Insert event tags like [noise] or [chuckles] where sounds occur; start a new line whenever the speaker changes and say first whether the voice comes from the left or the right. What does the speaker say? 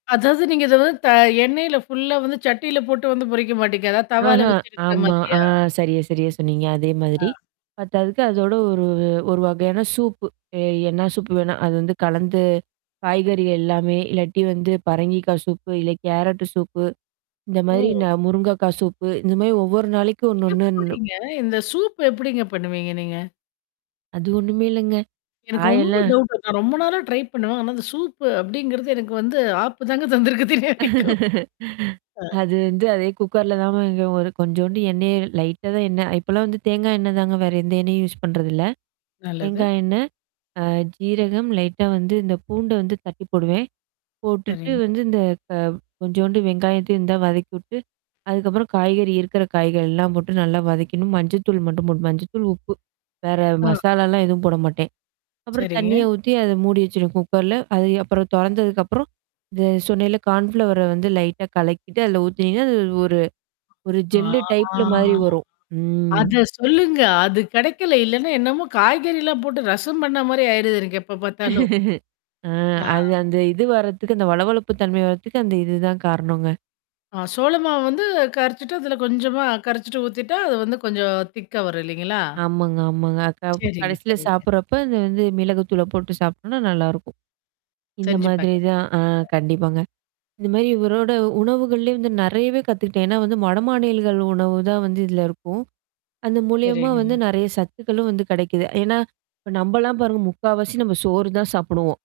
left: அதாவது நீங்க இத வந்து த எண்ணெய்ல ஃபுல்லா வந்து சட்டில போட்டு வந்து பொரிக்க மாட்டீங்க? அதாவது தவால
right: ஆஹா
left: வச்செடுக்கிற
right: ஆமா. ஆ
left: மாதிரியா?
right: சரியா சரியா சொன்னீங்க. அதே
left: ஆ.
right: மாதிரி. பத்தாதுக்கு அதோட ஒரு ஒரு வகையான சூப்பு. எ என்ன சூப்பு வேணா அது வந்து கலந்து, காய்கறிகள் எல்லாமே, இல்லாட்டி வந்து பரங்கிக்காய் சூப்பு, இல்ல கேரட் சூப்பு. இந்த மாரி
left: ஓ!
right: ந முருங்கக்காய் சூப்பு, இந்த மாரி ஒவ்வொரு நாளைக்கும் ஒண்ணு, ஒண்ணு
left: எப்படிங்க? இந்த சூப் எப்படிங்க பண்ணுவீங்க நீங்க?
right: அது ஒண்ணுமே இல்லங்க.
left: எனக்கு ரொம்ப
right: காயெல்லாம்
left: டவுட் இருக்கும் நான் ரொம்ப நாளா ட்ரை பண்ணுவேன். ஆனா அந்த சூப்பு அப்படிங்கிறது எனக்கு வந்து ஆப்பு தாங்க தந்திருக்கு இன்னிய வரைக்கும்.
right: [chuckles]
left: ஆ.
right: அது வந்து அதே குக்கர்ல தான் [unintelligible] கொஞ்சோண்டு எண்ணெய் லைட்டா தான் எண்ணெய் இப்பலாம் வந்து தேங்காய் எண்ணெய் தாங்க, வேற எந்த எண்ணெயும் யூஸ் பண்றதுல்ல.
left: நல்லது.
right: தேங்காய் எண்ணெய், அ ஜீரகம் லைட்டா வந்து இந்த பூண்ட வந்து தட்டி போடுவேன். போட்டுட்டு
left: சரிங்.
right: வந்து இந்த க கொஞ்சோண்டு வெங்காயத்தையும் இருந்தா வதக்கி விட்டு, அதுக்கப்புறம் காய்கறி இருக்கிற காய்கள் எல்லாம் போட்டு நல்லா வதைக்கணும். மஞ்சள்த்தூள் மட்டும் போட்டு மஞ்சத்தூள், உப்பு. வேற
left: ஆ.
right: மசாலாலாம் எதுவும் போட மாட்டேன். அப்புறம்
left: சரிங்க.
right: தண்ணிய ஊத்தி அத மூடி வச்சுடுவேன் குக்கர்ல. அது அப்புறம் தொறந்ததுக்கப்புறம், இந்த சொன்னன்ல கான்ஃப்ளவர வந்து லைட்டா கலக்கிட்டு அதில ஊத்துனீங்கன்னா, அது ஒரு ஒரு
left: ஆ.
right: ஜெல்லு டைப்ல மாாரி வரும். ம்.
left: அத சொல்லுங்க. அது கிடைக்கல. இல்லன்னா என்னமோ காய்கறிலாம் போட்டு ரசம் பண்ண மாரி ஆயிடுது, எனக்கு எப்ப பார்த்தாலும்.
right: [chuckles] ஆ
left: ஆ.
right: அது அந்த இது வரதுக்கு அந்த வழவழப்பு தன்மை வரதுக்கு அந்த இதுதான் காரணங்க.
left: ஆ சோளமாவு வந்து கரைச்சுட்டு, அதுல கொஞ்சமா கரைச்சுட்டு ஊத்திட்டா, அது வந்து கொஞ்சம் திக்கா வரும் இல்லைங்களா?
right: ஆமாங்க, ஆமாங்க. அ க
left: சரிங்க,
right: கடைசியில
left: சரிங்க.
right: சாப்படுறப்ப அந்த வந்து மிளகு தூள போட்டு சாப்பி்டோம்னா, நல்லாருக்கும். இந்த
left: செஞ்சு
right: மாதிரி
left: பாக் [unintelligible]
right: தான் ஆ கண்டிப்பாங்க. இந்த மாரி இவரோட உணவுகள்லயே வந்து நெறையவே கத்துக்கிட்டேன். ஏன்னா வந்து வடமாநிலங்கள் உணவு தான் வந்து இதில இருக்கும். அது மூலியமா
left: சரிங்க.
right: வந்து நெறைய சத்துக்களும் வந்து கிடைக்குது. ஏன்னா, இப்ப நம்மலாம் பாருங்க முக்காவாசி நம்ம சோறு தான் சாப்படுவோம்.